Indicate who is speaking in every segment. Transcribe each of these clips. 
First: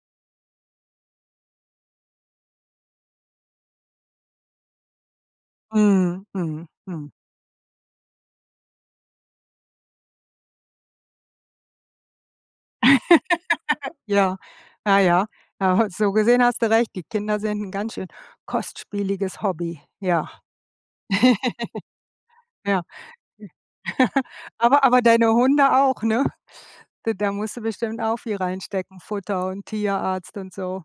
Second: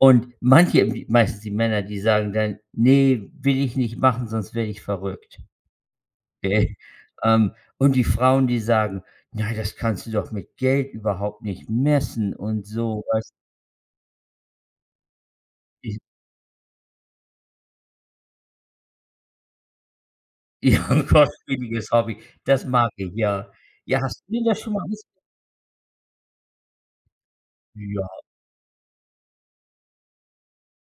Speaker 1: Und manche, m meistens die Männer, die sagen dann: „Ne, will ich nicht machen, sonst werde ich verrückt.“
Speaker 2: Mhm, mhm,
Speaker 1: Äh,
Speaker 2: mhm.
Speaker 1: ähm, und die Frauen, die sagen: „Na, das kannst du doch mit Geld überhaupt nicht messen“ und so, weißt
Speaker 2: Ja, na ja. Ah, halt
Speaker 1: Is
Speaker 2: so gesehen hast du recht. Die Kinder sind ‘n ganz schön kostspieliges Hobby, ja.
Speaker 1: Ja, ‘n kostspieliges Hobby, das
Speaker 2: Ja,
Speaker 1: mag ich, ja.
Speaker 2: äh,
Speaker 1: Ja, hast du denn das schon mal
Speaker 2: aber
Speaker 1: aus
Speaker 2: aber deine Hunde auch, ne? D da musst du bestimmt
Speaker 1: Ja.
Speaker 2: auch viel reinstecken, Futter und Tierarzt und so.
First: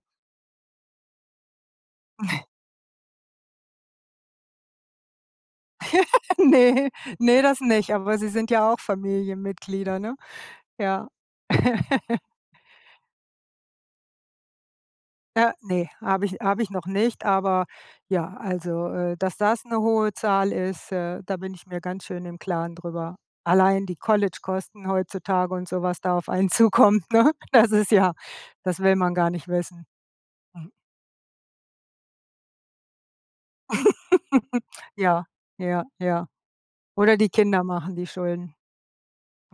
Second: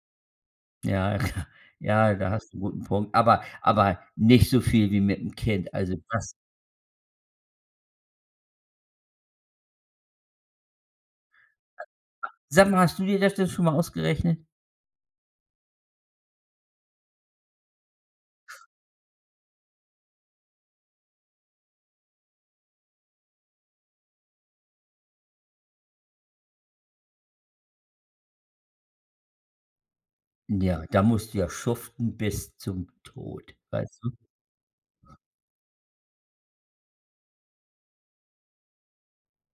Speaker 1: Ja, ja. Ja, da hast du ‘n guten Punkt, aber aber nicht so viel wie mit‘m Kind, also das
Speaker 2: Ne, ne, das nicht, aber sie sind ja auch Familienmitglieder, ne? Ja.
Speaker 1: [unintelligible] Sag mal, hast du dir das denn schon mal ausgerechnet?
Speaker 2: Äh, ne. Habe ich habe ich noch nicht, aber ja, also, äh, dass das ‘ne hohe Zahl ist, äh, da bin ich mir ganz schön im Klaren drüber. Allein die College-Kosten heutzutage und so was da auf einen zukommt, ne? Das ist ja das will man gar nicht wissen. Mhm.
Speaker 1: Ja, da musst du ja schuften bis zum Tod, weißt du?
Speaker 2: Ja, ja, ja. Oder die Kinder machen die Schulden.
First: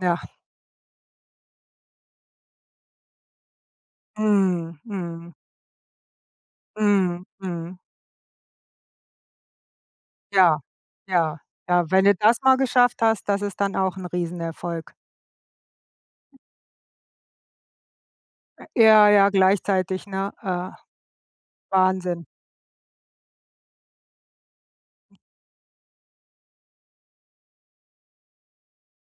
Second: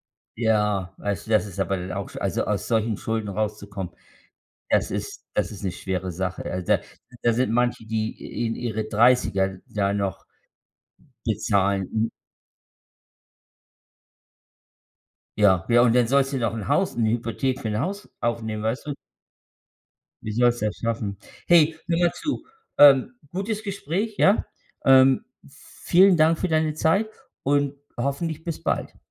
Speaker 2: Ja.
Speaker 1: Ja, weißt du, das ist aber auch sch also aus solchen Schulden rauszukommen,
Speaker 2: Mhm,
Speaker 1: das ist
Speaker 2: mhm.
Speaker 1: das ist ‘ne schwere Sache, also da
Speaker 2: Mhm,
Speaker 1: da sind
Speaker 2: mhm.
Speaker 1: manche, die i in ihre 30er da noch
Speaker 2: Ja, ja,
Speaker 1: bezahlen,
Speaker 2: ja, wenn
Speaker 1: mm.
Speaker 2: du das mal geschafft hast, das ist dann auch ‘n Riesenerfolg.
Speaker 1: Ja, ja, und dann sollst du noch ‘n Haus 'ne Hypothek für ‘n Haus aufnehmen,
Speaker 2: Äh,
Speaker 1: weißt du?
Speaker 2: ja, ja, gleichzeitig,
Speaker 1: Wie
Speaker 2: ne?
Speaker 1: sollst
Speaker 2: Äh,
Speaker 1: das schaffen? Hey, hör mal
Speaker 2: Wahnsinn.
Speaker 1: zu, ähm, gutes Gespräch, ja? Ähm, vielen Dank für deine Zeit und hoffentlich bis bald.